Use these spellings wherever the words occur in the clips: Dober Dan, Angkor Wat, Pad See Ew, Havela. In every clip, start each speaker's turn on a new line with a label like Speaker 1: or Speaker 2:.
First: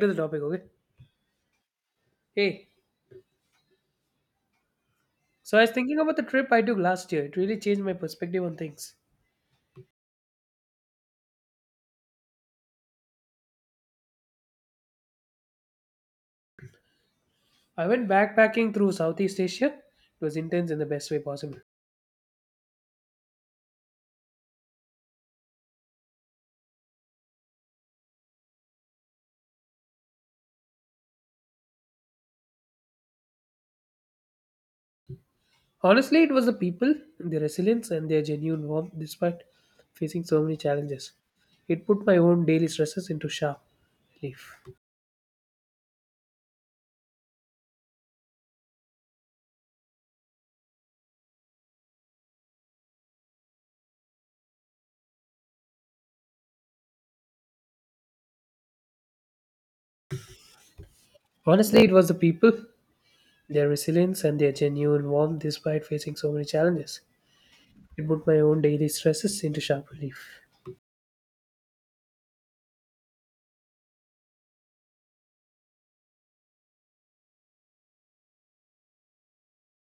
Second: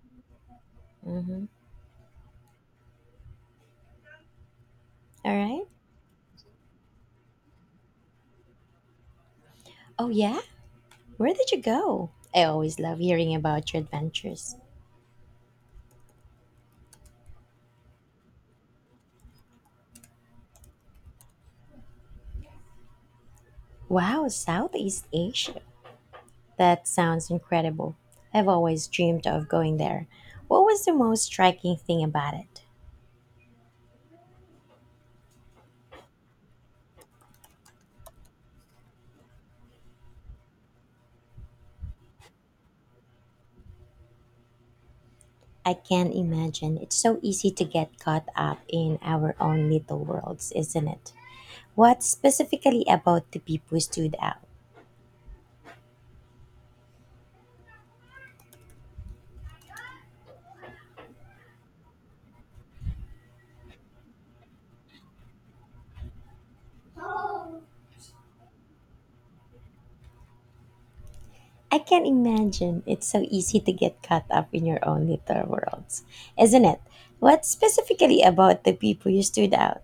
Speaker 1: To the topic, okay?
Speaker 2: Mm-hmm.
Speaker 1: Hey,
Speaker 2: All
Speaker 1: so I
Speaker 2: right.
Speaker 1: was thinking about the trip I took last year. It really changed my perspective on things.
Speaker 2: Oh, yeah? Where did you go? I always love hearing about your adventures.
Speaker 1: I went backpacking through Southeast Asia. It was intense in the best way possible.
Speaker 2: Wow, Southeast Asia. That sounds incredible. I've always dreamed of going there. What was the most striking thing about it?
Speaker 1: Honestly, it was the people, their resilience, and their genuine warmth despite facing so many challenges. It put my own daily stresses into sharp relief.
Speaker 2: I can't imagine. It's so easy to get caught up in our own little worlds, isn't it? What specifically about the people stood out?
Speaker 1: Honestly, it was the people, their resilience, and their genuine warmth despite facing so many challenges. It put my own daily stresses into sharp relief.
Speaker 2: I can imagine it's so easy to get caught up in your own little worlds, isn't it? What specifically about the people you stood out?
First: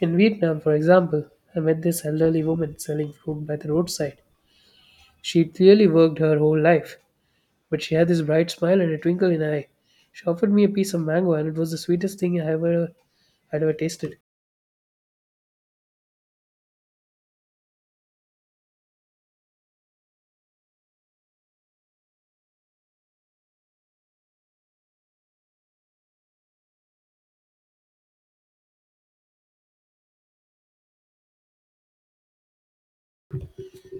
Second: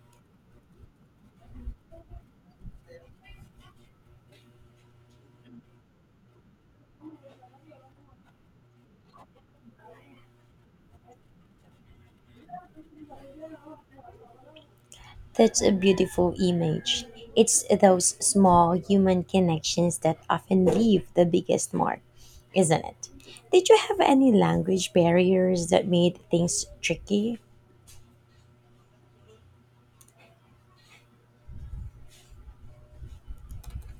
Speaker 1: In Vietnam, for example, I met this elderly woman selling fruit by the roadside. She clearly worked her whole life, but she had this bright smile and a twinkle in her eye. She offered me a piece of mango, and it was the sweetest thing I ever had ever tasted.
Speaker 2: That's a beautiful image. It's those small human connections that often leave the biggest mark, isn't it? Did you have any language barriers that made things tricky?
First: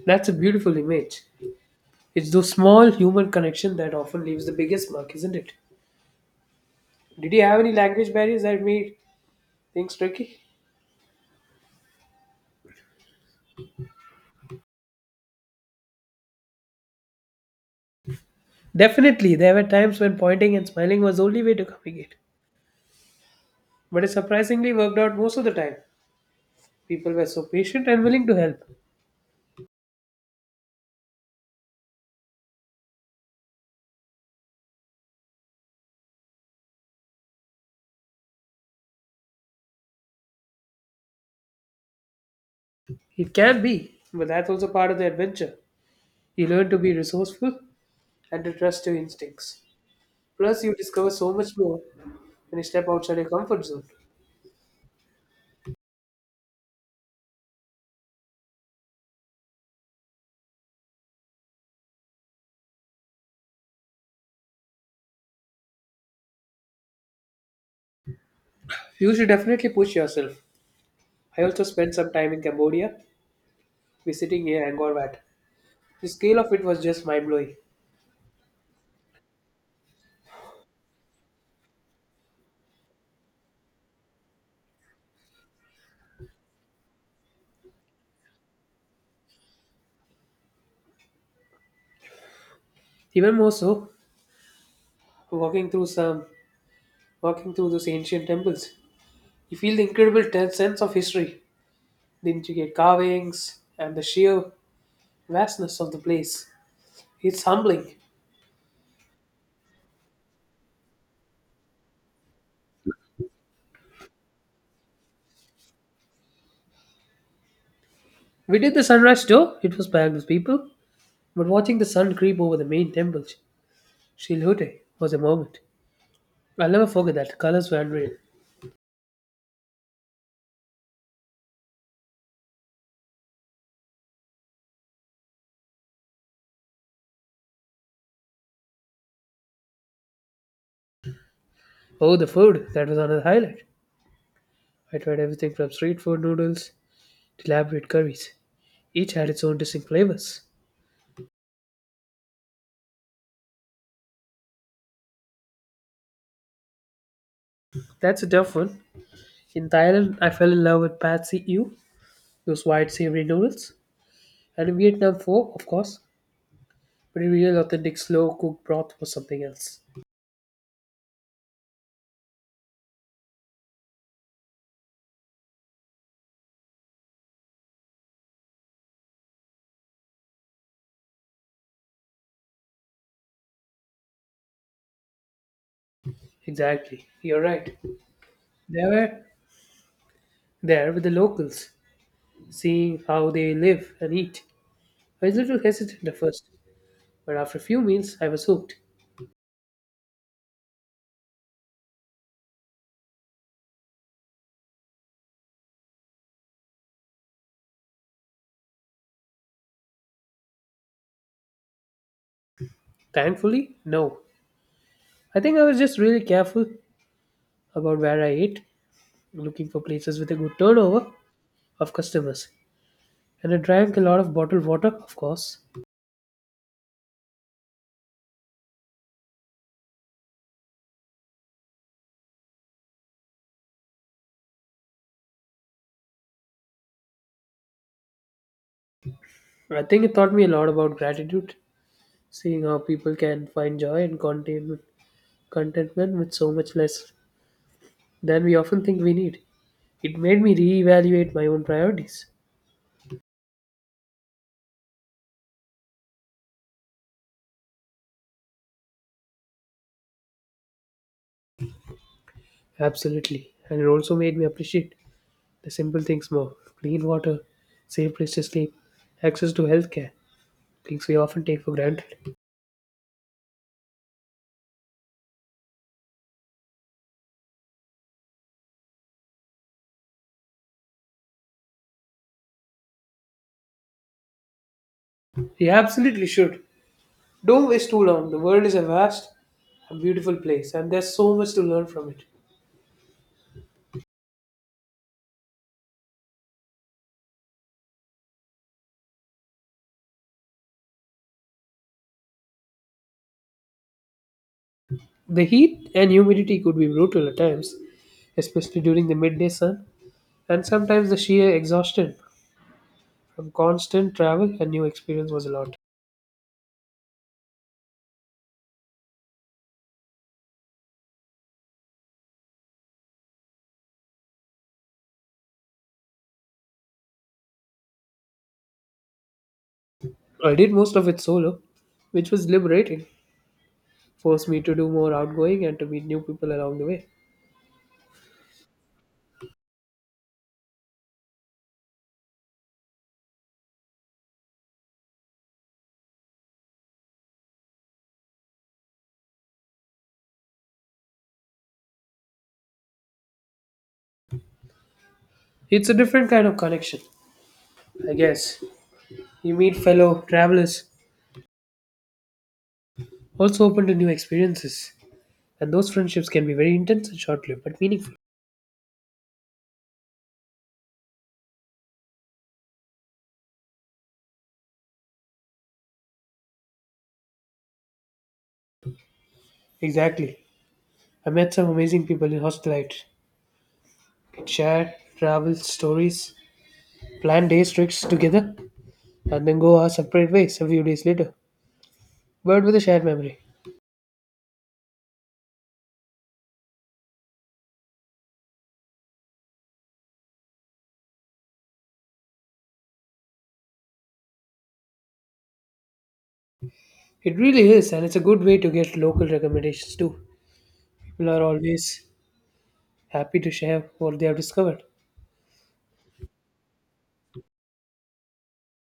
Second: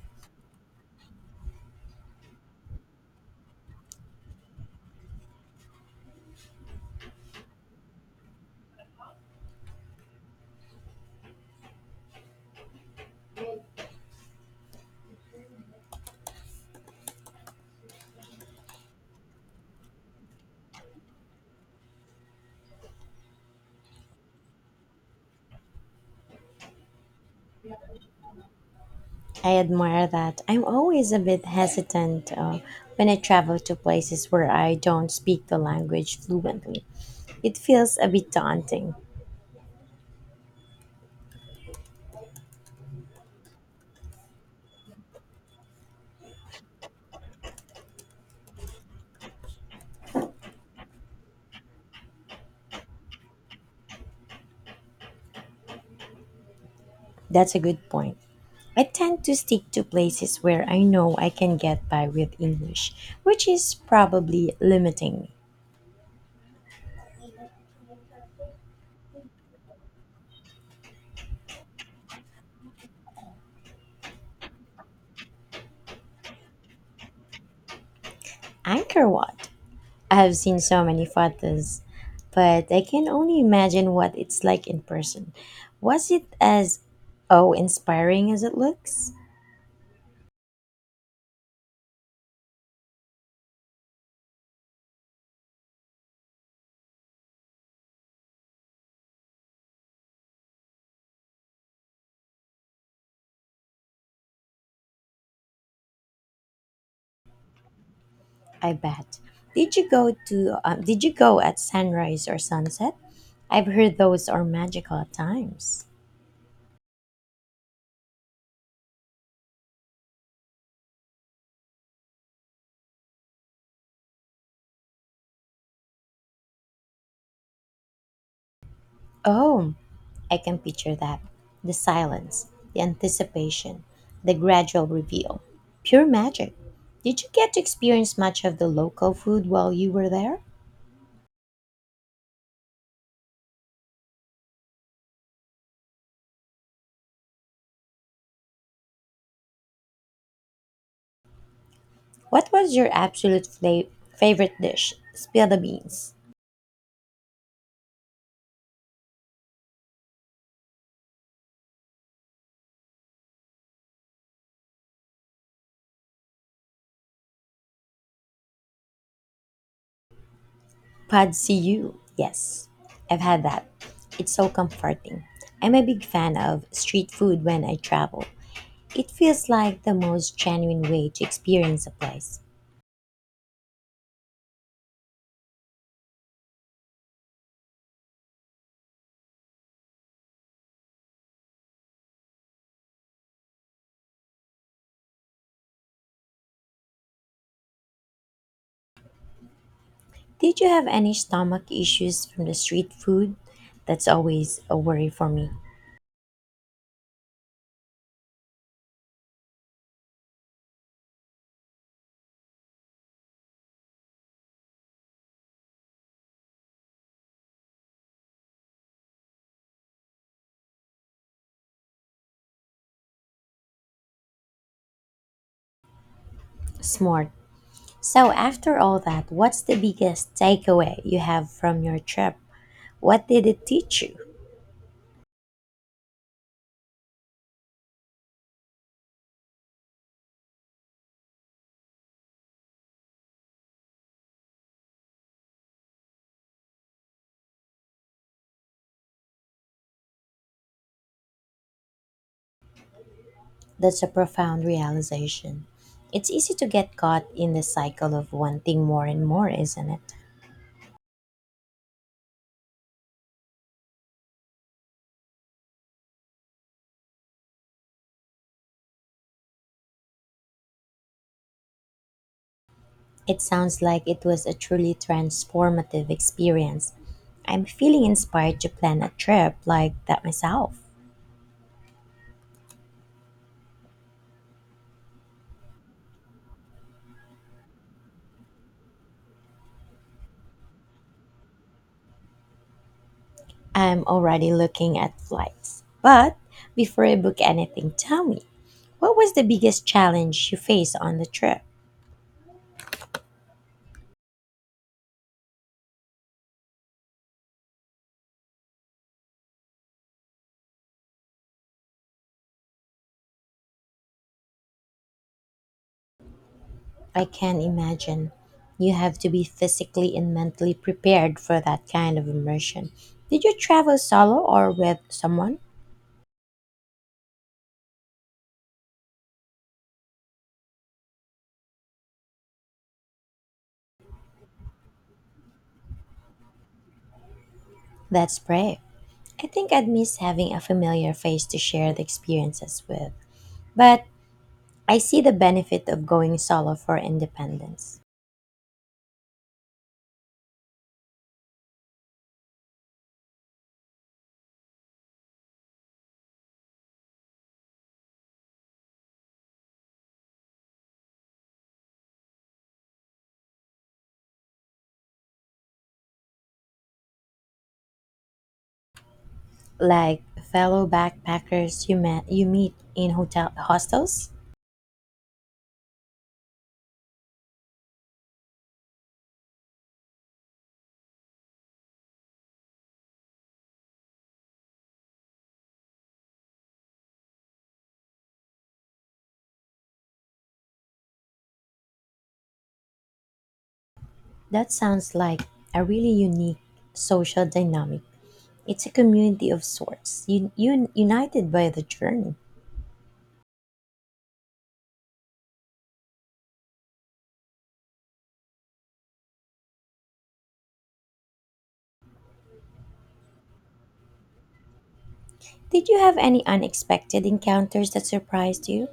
Speaker 1: That's a beautiful image. It's those small human connection that often leaves the biggest mark, isn't it? Did you have any language barriers that made things tricky? Definitely, there were times when pointing and smiling was the only way to communicate. But it surprisingly worked out most of the time. People were so patient and willing to help.
Speaker 2: I admire that. I'm always a bit hesitant when I travel to places where I don't speak the language fluently. It feels a bit daunting.
Speaker 1: It can be, but that's also part of the adventure. You learn to be resourceful and to trust your instincts. Plus, you discover so much more when you step outside your comfort zone.
Speaker 2: That's a good point. I tend to stick to places where I know I can get by with English, which is probably limiting.
Speaker 1: You should definitely push yourself. I also spent some time in Cambodia, visiting a Angkor Wat. The scale of it was just mind-blowing.
Speaker 2: Anchor what? I have seen so many photos, but I can only imagine what it's like in person. Was it as oh inspiring as it looks?
Speaker 1: Even more so, walking through some, walking through those ancient temples, you feel the incredible sense of history, the intricate carvings, and the sheer vastness of the place. It's humbling.
Speaker 2: I bet. Did you go to did you go at sunrise or sunset? I've heard those are magical at times.
Speaker 1: We did the sunrise tour. It was packed with people, but watching the sun creep over the main temple, Shilhute, was a moment. I'll never forget that. The colors were unreal.
Speaker 2: Oh, I can picture that. The silence, the anticipation, the gradual reveal. Pure magic. Did you get to experience much of the local food while you were there?
Speaker 1: Oh, the food. That was another highlight. I tried everything from street food noodles to elaborate curries. Each had its own distinct flavors.
Speaker 2: What was your absolute favorite dish? Spill the beans.
Speaker 1: That's a tough one. In Thailand, I fell in love with Pad See Ew, those white savory noodles. And in Vietnam, pho, of course. But a real authentic slow cooked broth was something else.
Speaker 2: Quad CU, yes. I've had that. It's so comforting. I'm a big fan of street food when I travel. It feels like the most genuine way to experience a place.
Speaker 1: Exactly. You're right. They were there with the locals, seeing how they live and eat. I was a little hesitant at first, but after a few meals, I was hooked.
Speaker 2: Did you have any stomach issues from the street food? That's always a worry for me.
Speaker 1: Thankfully, no. I think I was just really careful about where I ate, looking for places with a good turnover of customers. And I drank a lot of bottled water, of course.
Speaker 2: Smart. So, after all that, what's the biggest takeaway you have from your trip? What did it teach you?
Speaker 1: I think it taught me a lot about gratitude, seeing how people can find joy and contentment, with so much less than we often think we need. It made me reevaluate my own priorities.
Speaker 2: That's a profound realization. It's easy to get caught in the cycle of wanting more and more, isn't it?
Speaker 1: Absolutely. And it also made me appreciate the simple things more: clean water, safe place to sleep, access to healthcare, things we often take for granted.
Speaker 2: It sounds like it was a truly transformative experience. I'm feeling inspired to plan a trip like that myself.
Speaker 1: We absolutely should. Don't waste too long. The world is a vast and beautiful place, and there's so much to learn from it.
Speaker 2: I'm already looking at flights. But before I book anything, tell me, what was the biggest challenge you faced on the trip?
Speaker 1: The heat and humidity could be brutal at times, especially during the midday sun, and sometimes the sheer exhaustion from constant travel and new experience was a lot.
Speaker 2: I can imagine. You have to be physically and mentally prepared for that kind of immersion. Did you travel solo or with someone?
Speaker 1: I did most of it solo, which was liberating, forced me to do more outgoing and to meet new people along the way.
Speaker 2: That's brave. I think I'd miss having a familiar face to share the experiences with. But I see the benefit of going solo for independence.
Speaker 1: It's a different kind of connection, I guess. You meet fellow travelers, also open to new experiences, and those friendships can be very intense and short lived but meaningful.
Speaker 2: Like fellow backpackers you meet in hotel hostels.
Speaker 1: Exactly. I met some amazing people in hostel life. Could share travel stories, plan days, trips together, and then go our separate ways a few days later, but with a shared memory.
Speaker 2: That sounds like a really unique social dynamic. It's a community of sorts, united by the journey.
Speaker 1: It really is, and it's a good way to get local recommendations too. People are always happy to share what they have discovered.
Speaker 2: Did you have any unexpected encounters that surprised you?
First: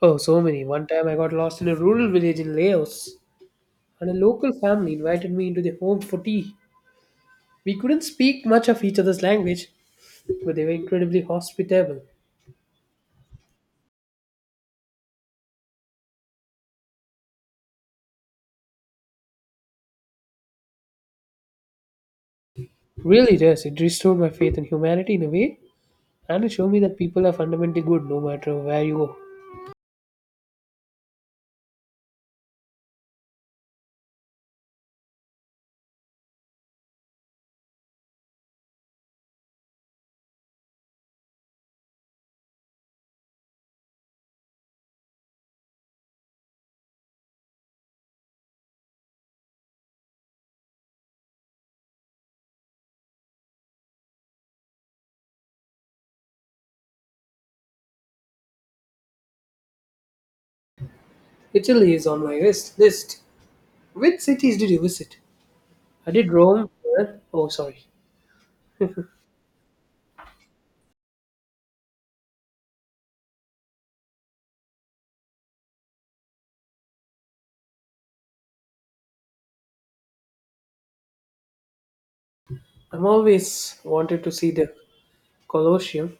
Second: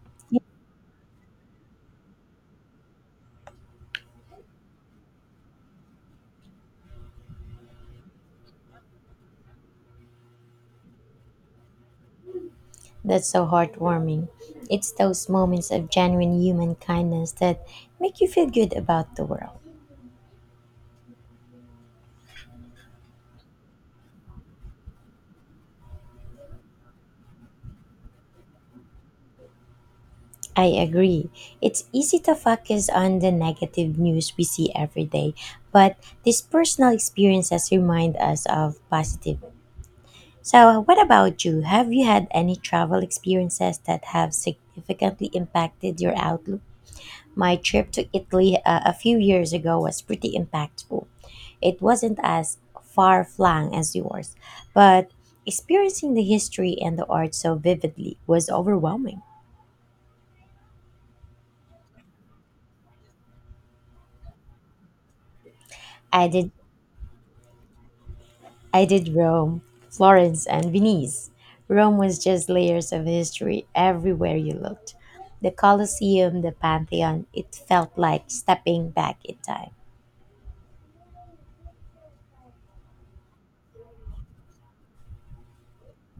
Speaker 1: Oh, so many. One time I got lost in a rural village in Laos, and a local family invited me into their home for tea. We couldn't speak much of each other's language, but they were incredibly hospitable.
Speaker 2: That's so heartwarming. It's those moments of genuine human kindness that make you feel good about the world.
Speaker 1: Really does. It restored my faith in humanity in a way, and it showed me that people are fundamentally good no matter where you go.
Speaker 2: I agree. It's easy to focus on the negative news we see every day, but these personal experiences remind us of positive. So, what about you? Have you had any travel experiences that have significantly impacted your outlook? My trip to Italy, a few years ago was pretty impactful. It wasn't as far flung as yours, but experiencing the history and the art so vividly was overwhelming.
Speaker 1: Italy is on my list. List. Which cities did you visit? I
Speaker 2: I
Speaker 1: did
Speaker 2: did
Speaker 1: Rome. Florence— Oh, sorry.
Speaker 2: I did Rome, Florence, and Venice. Rome was just layers of history everywhere you looked. The Colosseum, the Pantheon, it felt like stepping back in time.
Speaker 1: I'm always wanted to see the Colosseum.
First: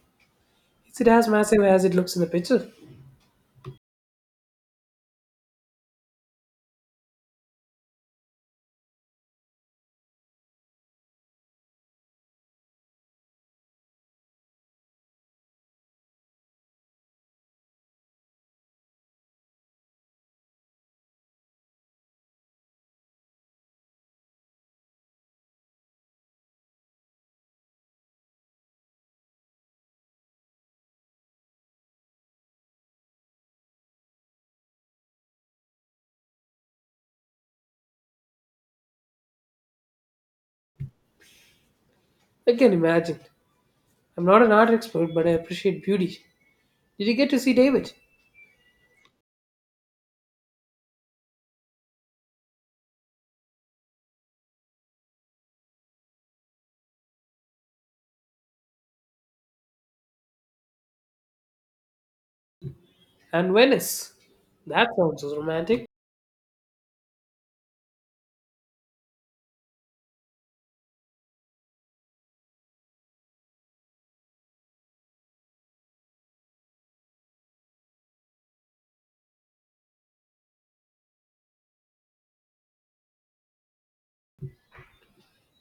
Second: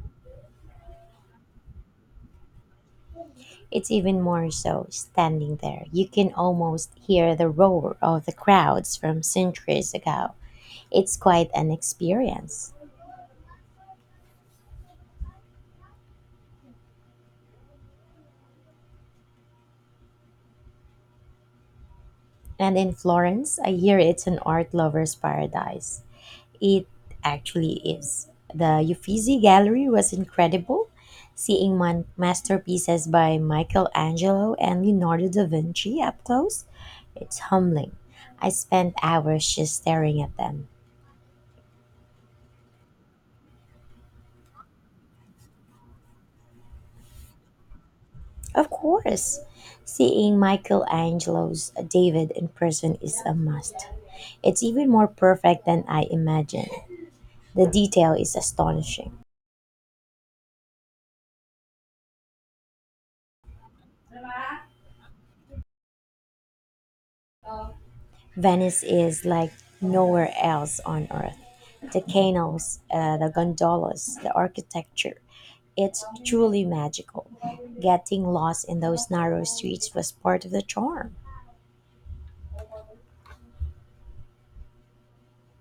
Speaker 1: Is it as massive as it looks in the picture?
Speaker 2: It's even more so standing there. You can almost hear the roar of the crowds from centuries ago. It's quite an experience. And in Florence, I hear it's an art lover's paradise. It actually is. The Uffizi Gallery was incredible. Seeing masterpieces by Michelangelo and Leonardo da Vinci up close, it's humbling. I spent hours just staring at them.
Speaker 1: I can imagine. I'm not an art expert, but I appreciate beauty. Did you get to see David?
Speaker 2: Of course, seeing Michelangelo's David in person is a must. It's even more perfect than I imagined. The detail is astonishing.
Speaker 1: And Venice. That sounds so romantic.
Speaker 2: Venice is like nowhere else on earth. The canals, the gondolas, the architecture. It's truly magical. Getting lost in those narrow streets was part of the charm.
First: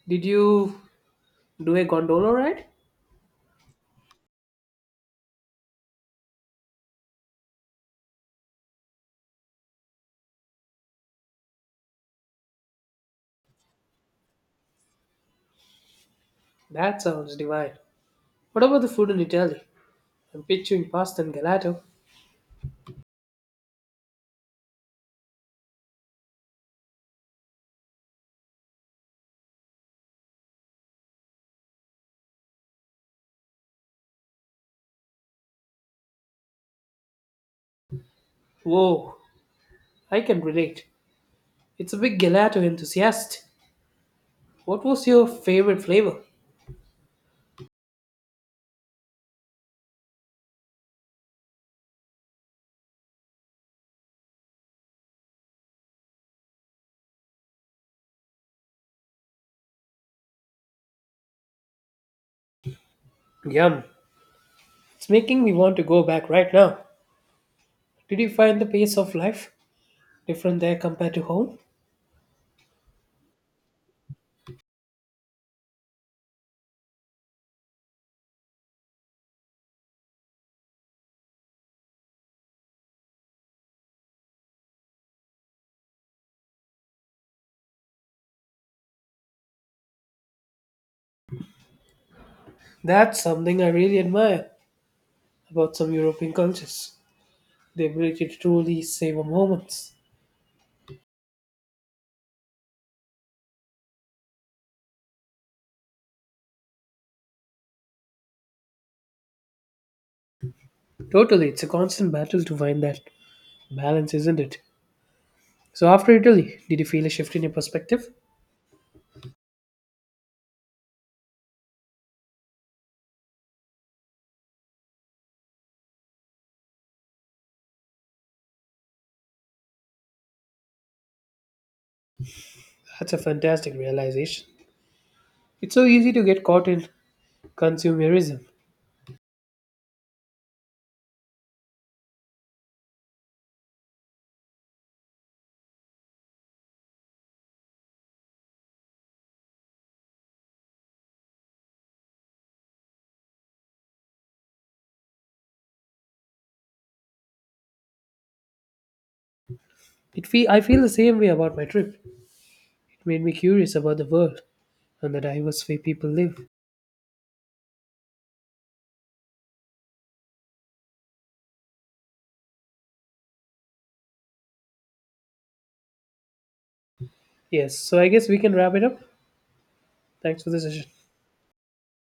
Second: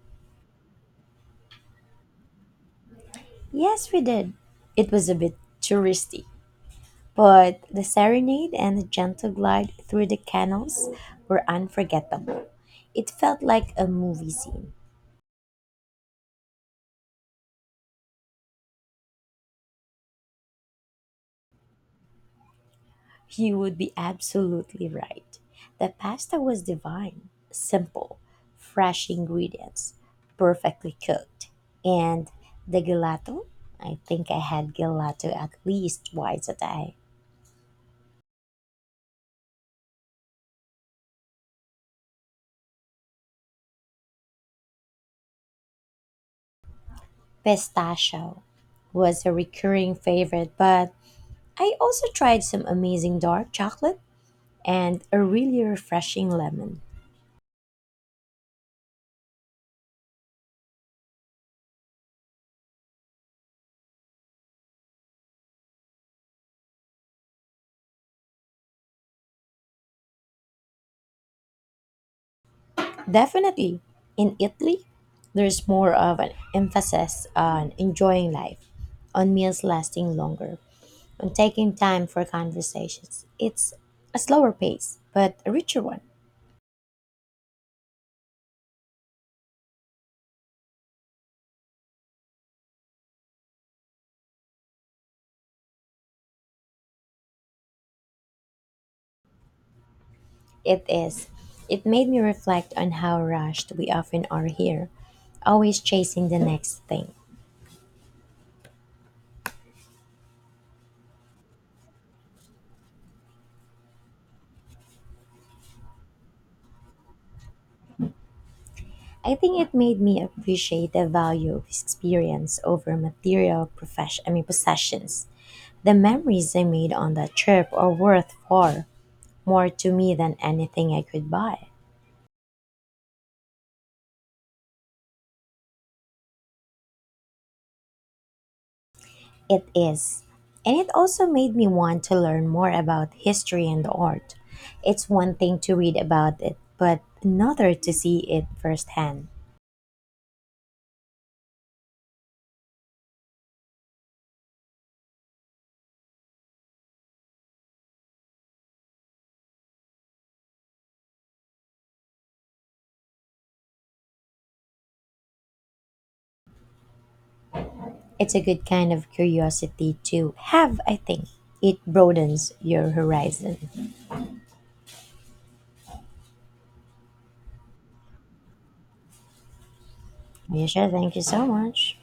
Speaker 1: Did you do a gondola ride?
Speaker 2: Yes, we did. It was a bit touristy, but the serenade and the gentle glide through the canals were unforgettable. It felt like a movie scene.
Speaker 1: That sounds divine. What about the food in Italy? I'm picturing pasta and gelato.
Speaker 2: You would be absolutely right. The pasta was divine, simple, fresh ingredients, perfectly cooked. And the gelato? I think I had gelato at least twice a day.
Speaker 1: Whoa, I can relate. It's a big gelato enthusiast. What was your favorite flavor?
Speaker 2: Pistachio was a recurring favorite, but I also tried some amazing dark chocolate and a really refreshing lemon.
Speaker 1: Yum. It's making me want to go back right now. Did you find the pace of life different there compared to home?
Speaker 2: Definitely. In Italy, there's more of an emphasis on enjoying life, on meals lasting longer, on taking time for conversations. It's a slower pace, but a richer one.
Speaker 1: That's something I really admire about some European cultures, the ability to truly savor moments.
Speaker 2: It is. It made me reflect on how rushed we often are here, always chasing the next thing.
Speaker 1: Totally, it's a constant battle to find that balance, isn't it? So, after Italy, did you feel a shift in your perspective?
Speaker 2: I think it made me appreciate the value of experience over material profession I mean possessions. The memories I made on that trip are worth far more to me than anything I could buy.
Speaker 1: That's a fantastic realization. It's so easy to get caught in consumerism.
Speaker 2: It is. And it also made me want to learn more about history and art. It's one thing to read about it, but another to see it firsthand.
Speaker 1: I feel the same way about my trip. It made me curious about the world and the diverse way people live.
Speaker 2: It's a good kind of curiosity to have, I think. It broadens your horizon.
Speaker 1: Yes, so I guess we can wrap it up. Thanks for the session.
Speaker 2: Misha, thank you so much.